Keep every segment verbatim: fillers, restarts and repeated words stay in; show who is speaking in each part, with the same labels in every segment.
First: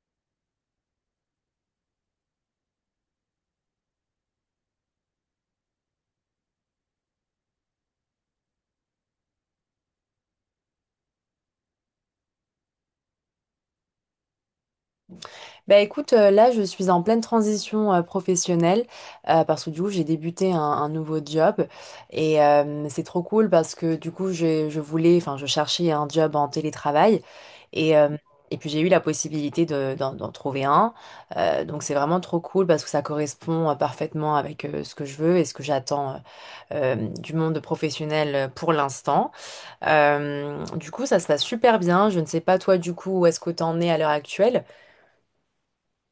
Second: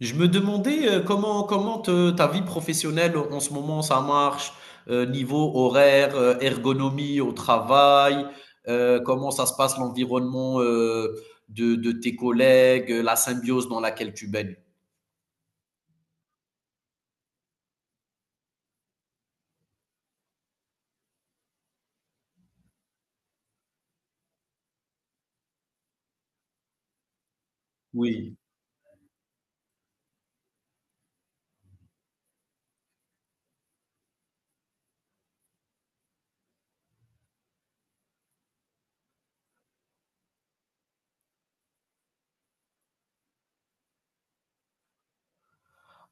Speaker 1: Je me demandais euh, comment comment te- ta vie professionnelle en ce moment ça marche, euh, niveau horaire, euh, ergonomie au travail, euh, comment ça se passe l'environnement, euh, de, de tes collègues, euh, la symbiose dans laquelle tu baignes.
Speaker 2: Bah écoute, euh, là je suis en pleine transition euh, professionnelle euh, parce que du coup j'ai débuté un, un nouveau job et euh, c'est trop cool parce que du coup je, je voulais, enfin je cherchais un job en télétravail et, euh,
Speaker 1: Oui.
Speaker 2: et puis j'ai eu la possibilité de, d'en, d'en trouver un. Euh, donc c'est vraiment trop cool parce que ça correspond euh, parfaitement avec euh, ce que je veux et ce que j'attends euh, euh, du monde professionnel euh, pour l'instant. Euh, du coup ça se passe super bien. Je ne sais pas toi du coup où est-ce que t'en es à l'heure actuelle.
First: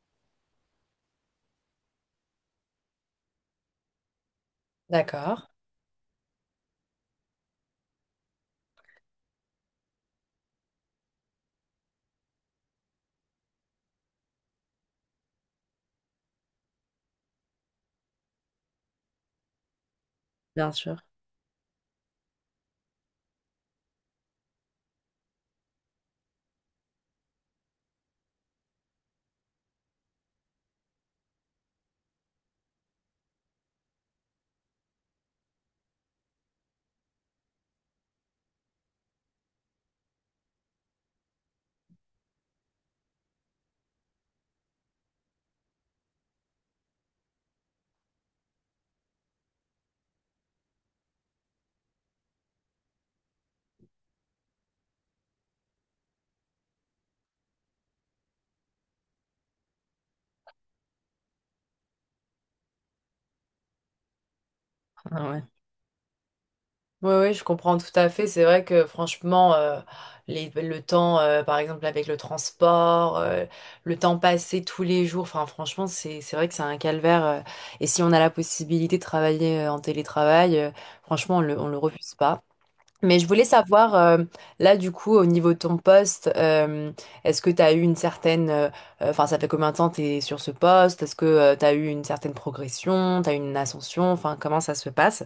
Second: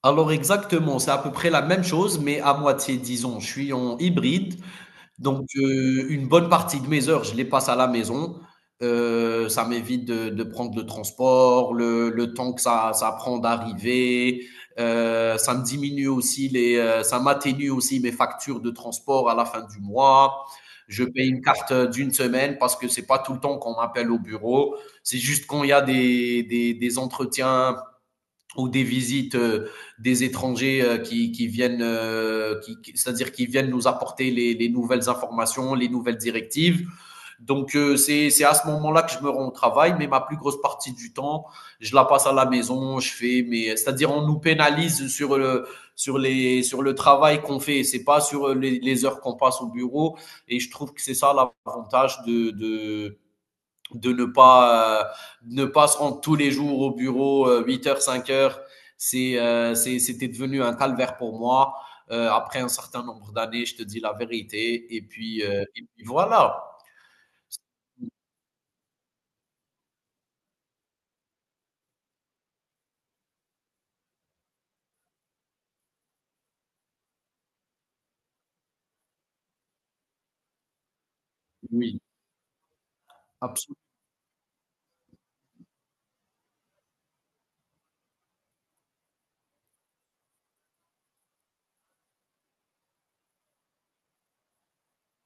Speaker 1: Alors exactement, c'est à peu près la même chose, mais à moitié, disons. Je suis en hybride.
Speaker 2: D'accord.
Speaker 1: Donc, heu, une bonne partie de mes heures, je les passe à la maison. Heu, ça m'évite de de prendre le transport, le le temps que ça ça prend d'arriver. Heu, ça me diminue aussi les, heu, ça m'atténue aussi mes factures de transport à la fin du mois.
Speaker 2: Bien sûr.
Speaker 1: Je paye une carte, d'une semaine parce que c'est pas tout le temps qu'on m'appelle au bureau. C'est juste quand il y a des des des entretiens ou des visites, euh, des étrangers, euh, qui, qui viennent, euh, qui, qui- c'est-à-dire qui viennent nous apporter les, les nouvelles informations, les nouvelles directives. Donc euh, c'est c'est à ce moment-là que je me rends au travail, mais ma plus grosse partie du temps, je la passe à la maison. Je fais, mais c'est-à-dire on nous pénalise sur le sur les sur le travail qu'on fait. C'est pas sur les, les heures qu'on passe au bureau. Et je trouve que c'est ça l'avantage de de de ne pas, euh, ne pas se rendre tous les jours au bureau, euh, huit h cinq heures. C'est, euh, c'est- c'était devenu un calvaire pour moi. Euh, après un certain nombre d'années, je te dis la vérité. Et
Speaker 2: Ah ouais.
Speaker 1: puis, euh, et puis voilà.
Speaker 2: Oui, oui, je comprends tout à fait. C'est vrai que franchement, euh, les- le temps, euh, par exemple, avec le transport, euh, le temps passé tous les jours, enfin, franchement, c'est, c'est vrai que c'est un calvaire. Euh, et si on a la possibilité de travailler euh, en télétravail, euh, franchement, on le, on le
Speaker 1: Oui,
Speaker 2: refuse pas. Mais je voulais
Speaker 1: absolument.
Speaker 2: savoir, euh, là, du coup, au niveau de ton poste, euh, est-ce que tu as eu une certaine. Euh, euh, Enfin, ça fait combien de temps tu es sur ce poste? Est-ce que tu as eu une certaine progression? Tu as eu une ascension? Enfin, comment ça se passe?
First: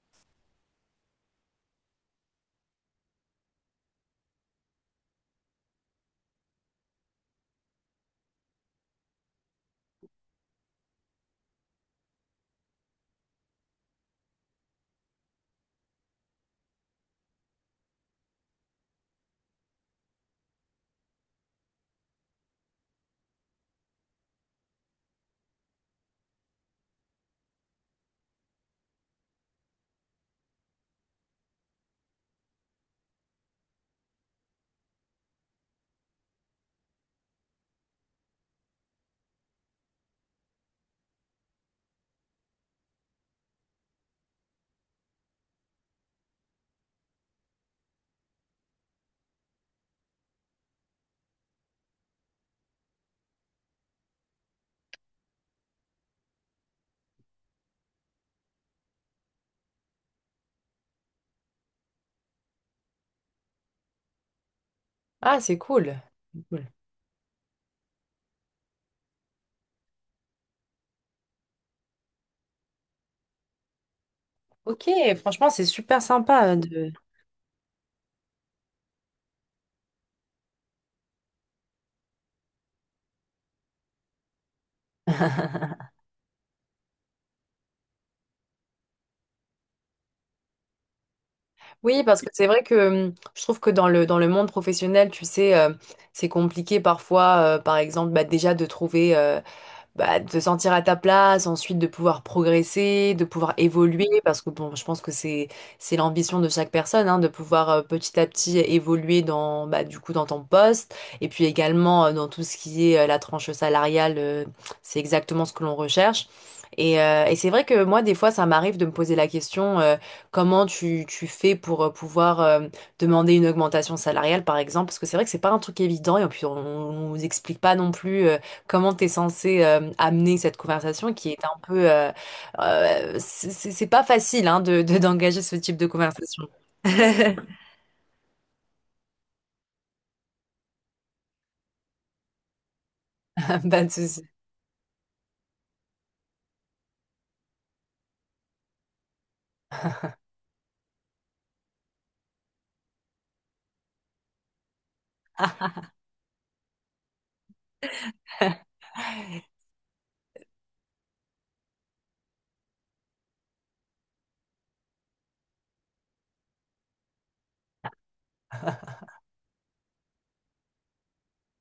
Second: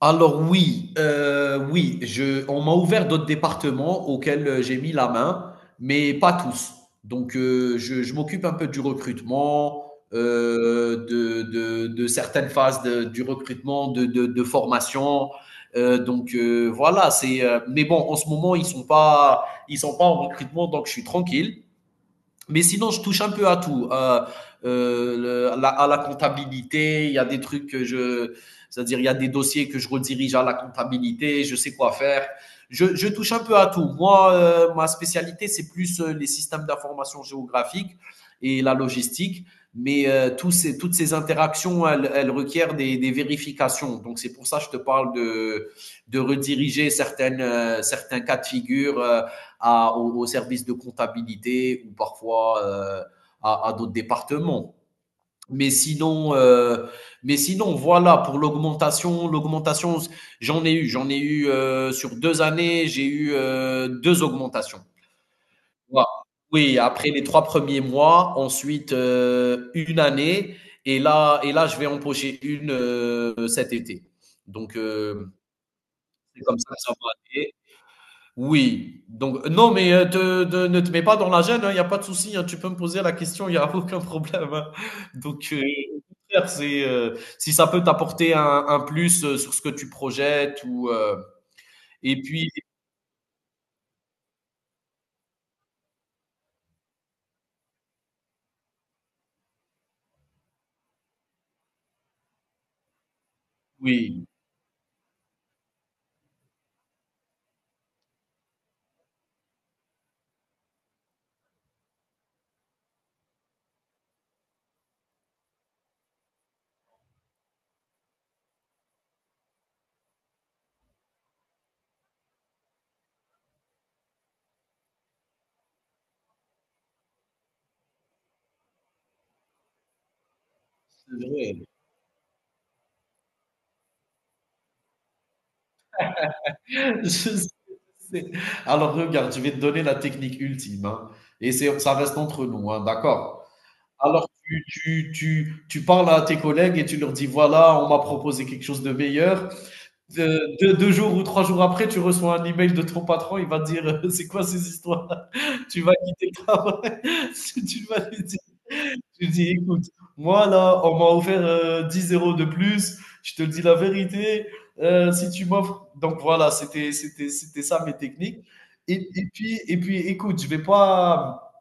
Speaker 1: Alors oui, euh, oui, je, on m'a ouvert d'autres départements auxquels, euh, j'ai mis la main, mais pas tous. Donc euh, je, je m'occupe un peu du recrutement, euh, de, de, de certaines phases de- du recrutement, de, de, de formation. Euh, donc euh, voilà. c'est. Euh, mais bon, en ce moment ils sont pas, ils sont pas en recrutement, donc je suis tranquille. Mais sinon, je touche un peu à tout. Euh, euh, le- la- à la comptabilité, il y a des trucs que je, c'est-à-dire il y a des dossiers que je redirige à la comptabilité, je sais quoi faire. Je, je touche un peu à tout. Moi, euh, ma spécialité, c'est plus, euh, les systèmes d'information géographique et la logistique. Mais euh, tous ces, toutes ces interactions, elles, elles requièrent des, des vérifications. Donc c'est pour ça que je te parle de, de rediriger certaines, euh, certains cas de figure, euh, à, au, au service de comptabilité ou parfois, euh, à, à d'autres départements. Mais sinon, euh, mais sinon, voilà pour l'augmentation. L'augmentation, j'en ai eu, j'en ai eu euh, sur deux années, j'ai eu, euh, deux augmentations.
Speaker 2: Ah, c'est cool.
Speaker 1: Voilà.
Speaker 2: C'est cool.
Speaker 1: Oui, après les trois premiers mois, ensuite, euh, une année, et là, et là, je vais empocher une, euh, cet été. Donc
Speaker 2: Ok,
Speaker 1: euh,
Speaker 2: franchement, c'est super
Speaker 1: c'est
Speaker 2: sympa euh,
Speaker 1: comme ça que ça
Speaker 2: de...
Speaker 1: va aller. Oui, donc non, mais euh, te- te- ne te mets pas dans la gêne, il n'y a pas de souci, hein, tu peux me poser la question, il n'y a aucun problème, hein. Donc, euh, au contraire, c'est, euh, si ça peut t'apporter un, un plus, euh, sur ce que tu projettes, ou, euh,
Speaker 2: Oui,
Speaker 1: et
Speaker 2: parce que c'est
Speaker 1: puis,
Speaker 2: vrai que hum, je trouve que dans le, dans le monde professionnel, tu sais, euh, c'est compliqué parfois, euh, par exemple, bah, déjà de trouver bah, de te sentir à ta place, ensuite de pouvoir progresser, de pouvoir évoluer,
Speaker 1: oui,
Speaker 2: parce que bon, je pense que c'est c'est l'ambition de chaque personne, hein, de pouvoir euh, petit à petit évoluer dans bah, du coup dans ton poste, et puis également euh, dans tout ce qui est euh, la tranche salariale, euh, c'est exactement ce que l'on recherche. Et, euh, et c'est vrai que moi, des fois, ça m'arrive de me poser la question, euh, comment tu, tu fais pour euh, pouvoir euh, demander une augmentation salariale, par exemple, parce que c'est vrai que c'est pas un truc évident et puis on, on nous explique pas non plus. euh, Comment t'es censé euh, amener cette conversation
Speaker 1: c'est
Speaker 2: qui est un
Speaker 1: vrai.
Speaker 2: peu... euh, euh, c'est c'est- c'est pas facile hein, de, de- d'engager ce type de conversation.
Speaker 1: Je sais. Alors, regarde, je vais te donner la technique ultime, hein. Et c'est, ça reste entre nous, hein, d'accord?
Speaker 2: Pas de souci.
Speaker 1: Alors, tu, tu, tu, tu parles à tes collègues et tu leur dis, voilà, on m'a proposé quelque chose de meilleur. De deux deux jours ou trois jours après, tu reçois un email de ton patron, il va te dire, heu: «C'est quoi ces histoires? Tu vas quitter le travail?» tu vas lui dire Tu lui dis: «Écoute, moi là, on m'a offert, heu, dix euros € de plus, je te le dis la vérité. Heu, si tu m'offres...» Donc voilà, c'était c'était c'était ça mes techniques. Et et puis et puis écoute, je vais pas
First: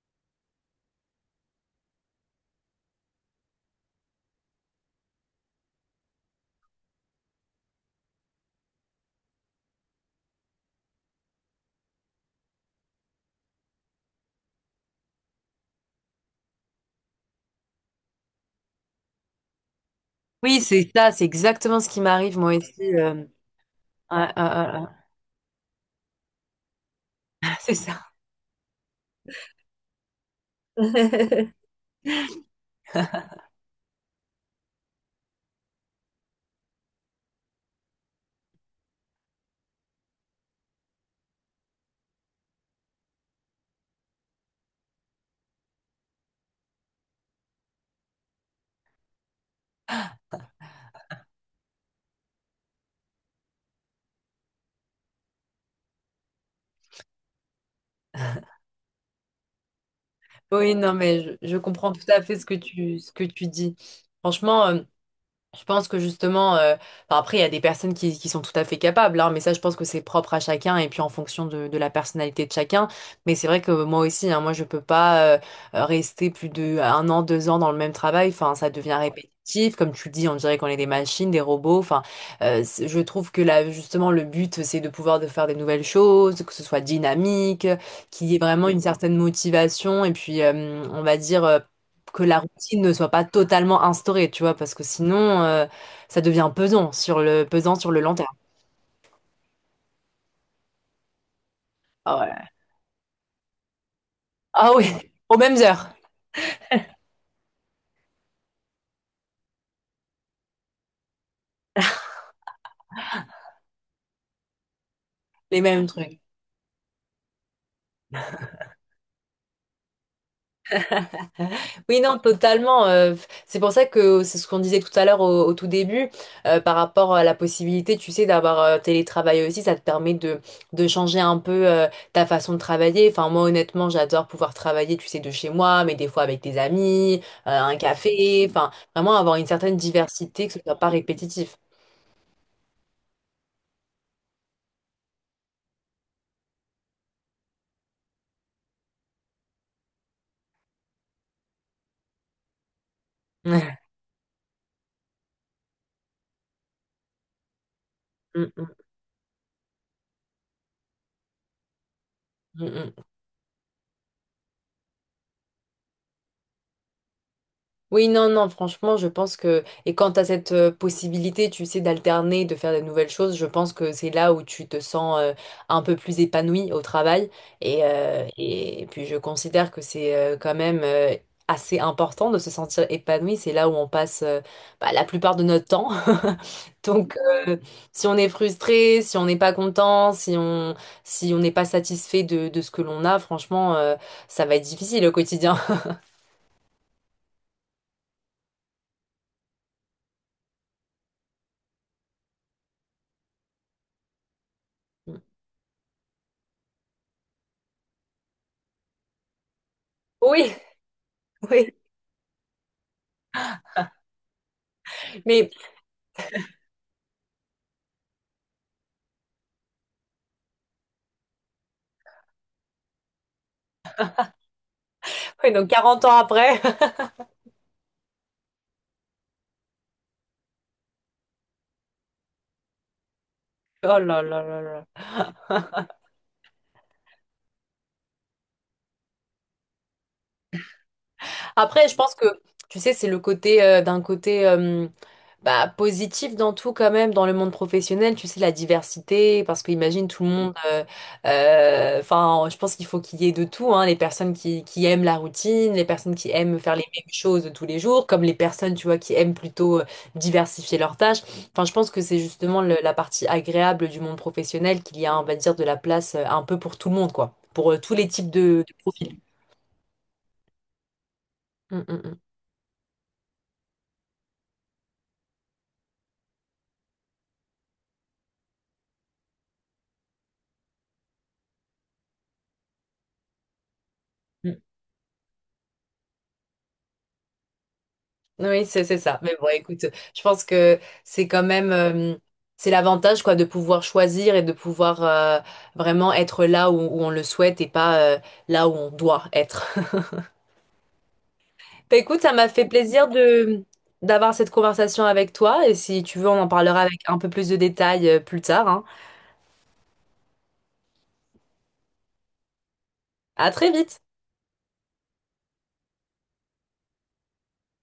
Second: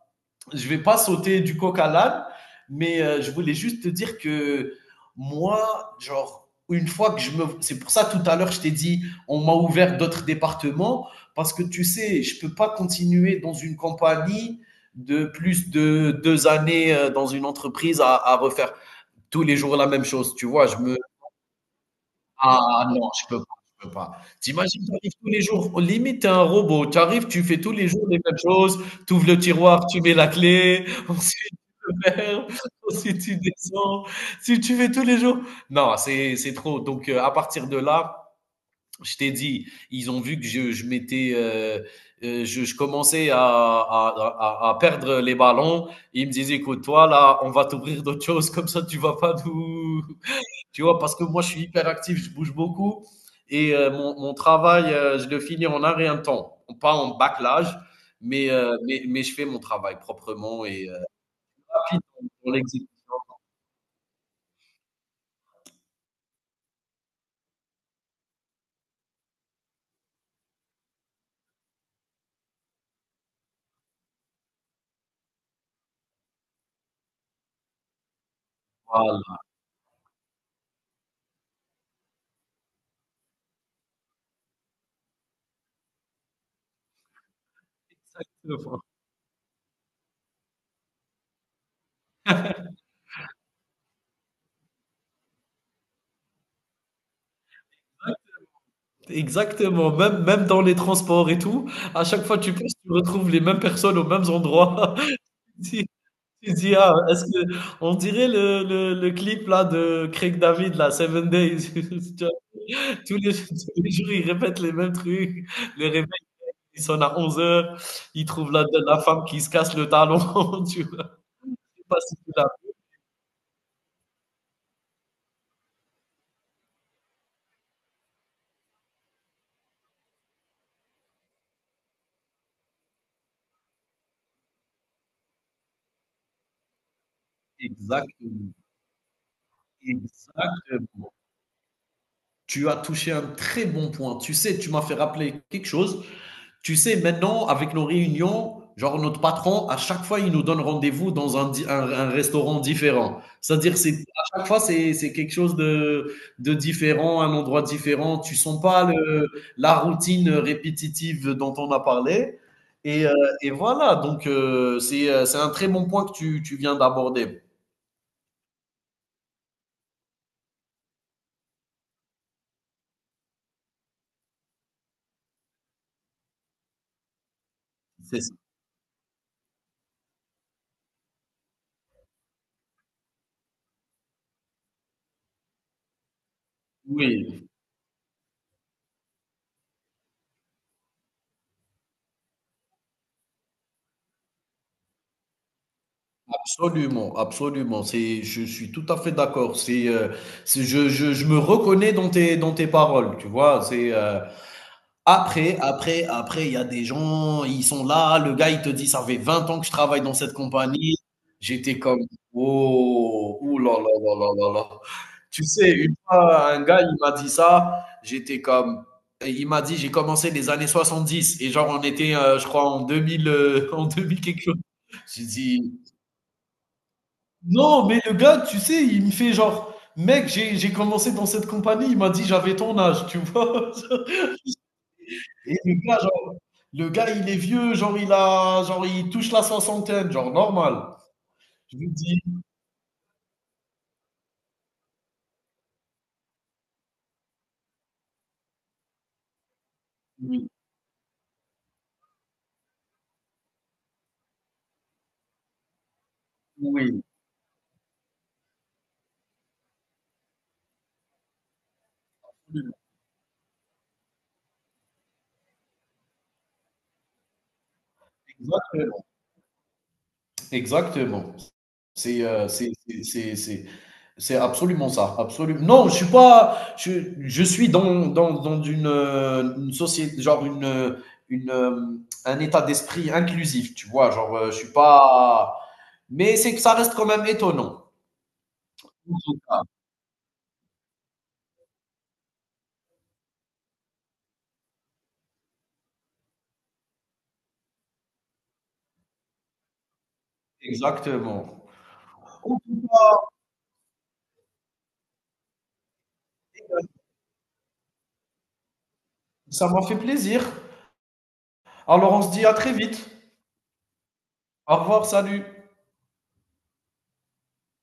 Speaker 1: je ne vais pas sauter du coq à l'âne, mais euh, je voulais juste te dire que moi, genre, une fois que je me... C'est pour ça, tout à l'heure, je t'ai dit, on m'a ouvert d'autres départements, parce que tu sais, je ne peux pas continuer dans une compagnie de plus de deux années, euh, dans une entreprise à, à refaire tous les jours la même chose. Tu
Speaker 2: Oui,
Speaker 1: vois, je
Speaker 2: c'est
Speaker 1: me...
Speaker 2: ça, c'est exactement ce qui m'arrive moi
Speaker 1: Ah
Speaker 2: aussi.
Speaker 1: non,
Speaker 2: Euh,
Speaker 1: je peux pas, je peux pas.
Speaker 2: ah,
Speaker 1: Tu tu
Speaker 2: ah,
Speaker 1: arrives
Speaker 2: ah,
Speaker 1: tous les jours, limite tu un robot. Tu arrives, tu
Speaker 2: ah.
Speaker 1: fais tous
Speaker 2: C'est
Speaker 1: les
Speaker 2: ça.
Speaker 1: jours les mêmes choses, tu ouvres le tiroir, tu mets la clé, ensuite tu le verre, ensuite tu descends. Si tu fais tous les jours... Non, c'est c'est trop. Donc heu, à partir de là, je t'ai dit, ils ont vu que je je m'étais, heu heu, je je commençais à à à à perdre les ballons. Ils me disaient: «Écoute, toi là, on va t'ouvrir d'autres choses comme ça tu vas pas nous...» Tu vois, parce que moi, je suis hyper actif, je bouge beaucoup. Et euh, mon, mon travail, euh, je le finis en un rien de temps. Pas en bâclage, mais, euh, mais, mais je fais mon travail proprement
Speaker 2: Oui,
Speaker 1: et,
Speaker 2: non,
Speaker 1: euh,
Speaker 2: mais je, je comprends
Speaker 1: rapide
Speaker 2: tout à fait ce
Speaker 1: dans
Speaker 2: que
Speaker 1: l'exécution.
Speaker 2: tu, ce que tu dis. Franchement, euh, je pense que justement, euh, enfin, après, il y a des personnes qui, qui sont tout à fait capables, hein, mais ça, je pense que c'est propre à chacun et puis en fonction de, de la personnalité de chacun. Mais c'est vrai que moi aussi, hein, moi, je peux pas euh, rester plus de un an, deux ans dans le même travail. Enfin, ça devient
Speaker 1: Voilà.
Speaker 2: répétitif. Comme tu dis, on dirait qu'on est des machines, des robots. Enfin, euh, c'est- je trouve que là, justement, le but, c'est de pouvoir de faire des nouvelles choses, que ce soit dynamique, qu'il y ait vraiment une certaine motivation et puis, euh, on va dire. Euh, que la routine ne soit pas totalement instaurée, tu vois, parce que sinon, euh, ça devient pesant sur le, pesant sur le long terme.
Speaker 1: Exactement, même, même dans les transports et tout, à
Speaker 2: Ah
Speaker 1: chaque fois que
Speaker 2: ouais.
Speaker 1: tu passes, tu retrouves les mêmes personnes aux mêmes
Speaker 2: Ah oui.
Speaker 1: endroits.
Speaker 2: Aux mêmes
Speaker 1: Tu
Speaker 2: heures,
Speaker 1: tu dis, ah, est-ce que, on dirait le, le, le clip là de Craig David, là, Seven Days. Tu vois. Tous les, tous les jours, ils répètent les mêmes trucs.
Speaker 2: les mêmes
Speaker 1: Les
Speaker 2: trucs.
Speaker 1: Il sonne à onze heures, il trouve la, la femme qui se casse le talon, tu vois. C'est pas
Speaker 2: Oui,
Speaker 1: si...
Speaker 2: non, totalement. Euh, c'est pour ça que c'est ce qu'on disait tout à l'heure au, au tout début, euh, par rapport à la possibilité, tu sais, d'avoir euh, télétravail aussi, ça te permet de, de changer un peu euh, ta façon de travailler. Enfin, moi, honnêtement, j'adore pouvoir travailler, tu sais, de chez moi, mais des fois avec des amis, euh, un café,
Speaker 1: Exactement.
Speaker 2: enfin, vraiment avoir une certaine diversité, que ce soit pas
Speaker 1: Exactement.
Speaker 2: répétitif.
Speaker 1: Tu as touché un très bon point. Tu sais, tu m'as fait rappeler quelque chose. Tu sais, maintenant, avec nos réunions, genre notre patron, à chaque fois, il nous donne rendez-vous dans un, di- un- un restaurant différent. C'est-à-dire,
Speaker 2: Ouais.
Speaker 1: c'est, à chaque fois, c'est, c'est quelque chose de, de différent, un endroit différent. Tu
Speaker 2: Mm,
Speaker 1: sens
Speaker 2: mm,
Speaker 1: pas le, la routine répétitive dont on a parlé.
Speaker 2: mm, mm.
Speaker 1: Et, euh, et voilà. Donc euh, c'est, euh, c'est un très bon point que tu, tu viens d'aborder.
Speaker 2: Oui, non, non, franchement, je pense que... Et quand tu as cette euh, possibilité, tu sais, d'alterner, de faire des nouvelles choses, je pense que c'est là où tu te sens euh, un peu plus épanoui au travail. Et,
Speaker 1: C'est...
Speaker 2: euh, et puis, je considère que c'est euh, quand même euh, assez important de se sentir épanoui. C'est là où on passe euh, bah, la plupart de notre temps. Donc,
Speaker 1: oui.
Speaker 2: euh, si on est frustré, si on n'est pas content, si on si on n'est pas satisfait de, de ce que l'on a, franchement, euh, ça va être difficile au quotidien.
Speaker 1: Absolument, absolument. C'est, je suis tout à fait d'accord. C'est, euh, c'est- je, je, je me reconnais dans tes, dans tes paroles, tu vois. C'est, euh, après, après, après, il y a des gens, ils sont là. Le gars, il te dit, ça fait vingt ans que je travaille dans cette
Speaker 2: Oui,
Speaker 1: compagnie.
Speaker 2: oui,
Speaker 1: J'étais comme: «Oh, ouh là là là là là là.» Tu
Speaker 2: mais
Speaker 1: sais, une fois, un gars, il m'a dit ça. J'étais comme, il m'a dit, j'ai commencé les années soixante-dix et genre, on était, euh, je crois, en deux mille, euh, en deux mille quelque chose. J'ai
Speaker 2: oui, donc
Speaker 1: dit,
Speaker 2: quarante ans après,
Speaker 1: non, mais le gars, tu sais, il me fait genre: «Mec, j'ai j'ai commencé dans cette compagnie.» Il m'a dit: «J'avais ton âge», tu vois?
Speaker 2: oh là là là là.
Speaker 1: Et le gars, genre, le gars, il est vieux, genre il a, genre il touche la soixantaine, genre normal. Je
Speaker 2: Après,
Speaker 1: lui
Speaker 2: je pense
Speaker 1: dis
Speaker 2: que, tu sais, c'est le côté euh, d'un côté euh, bah, positif dans tout quand même, dans le monde professionnel, tu sais, la diversité, parce que imagine tout le
Speaker 1: oui,
Speaker 2: monde, euh, euh, enfin, je pense qu'il faut qu'il y ait de tout, hein, les personnes qui, qui aiment la routine, les personnes qui aiment faire les
Speaker 1: oui,
Speaker 2: mêmes choses tous les jours, comme les personnes, tu vois, qui aiment plutôt euh, diversifier leurs tâches. Enfin, je pense que c'est justement le- la partie agréable du monde professionnel qu'il y a, on va dire, de la place euh, un peu pour tout le monde, quoi, pour euh, tous les types de, de
Speaker 1: exactement,
Speaker 2: profils.
Speaker 1: exactement.
Speaker 2: Mm, mm, mm.
Speaker 1: C'est, heu, c'est c'est c'est c'est c'est absolument ça. Absolu Non, je suis pas... je je suis dans dans dans une, heu, une sociét genre une, heu, une, hem, un état d'esprit inclusif, tu vois? Genre, heu, je suis pas... Mais c'est que ça reste quand même étonnant.
Speaker 2: Oui, c'est c'est ça. Mais bon,
Speaker 1: Ah,
Speaker 2: écoute, je pense que c'est quand même euh, c'est l'avantage quoi de pouvoir choisir et de pouvoir euh, vraiment être là où, où on le souhaite et pas euh, là où on doit être.
Speaker 1: exactement.
Speaker 2: Bah, écoute, ça m'a
Speaker 1: OK,
Speaker 2: fait plaisir de d'avoir cette conversation avec toi et si tu veux, on en parlera avec un peu plus de détails euh, plus tard, hein.
Speaker 1: ça m'a fait plaisir. Alors on se dit à très vite.
Speaker 2: À très vite.
Speaker 1: Au revoir, salut.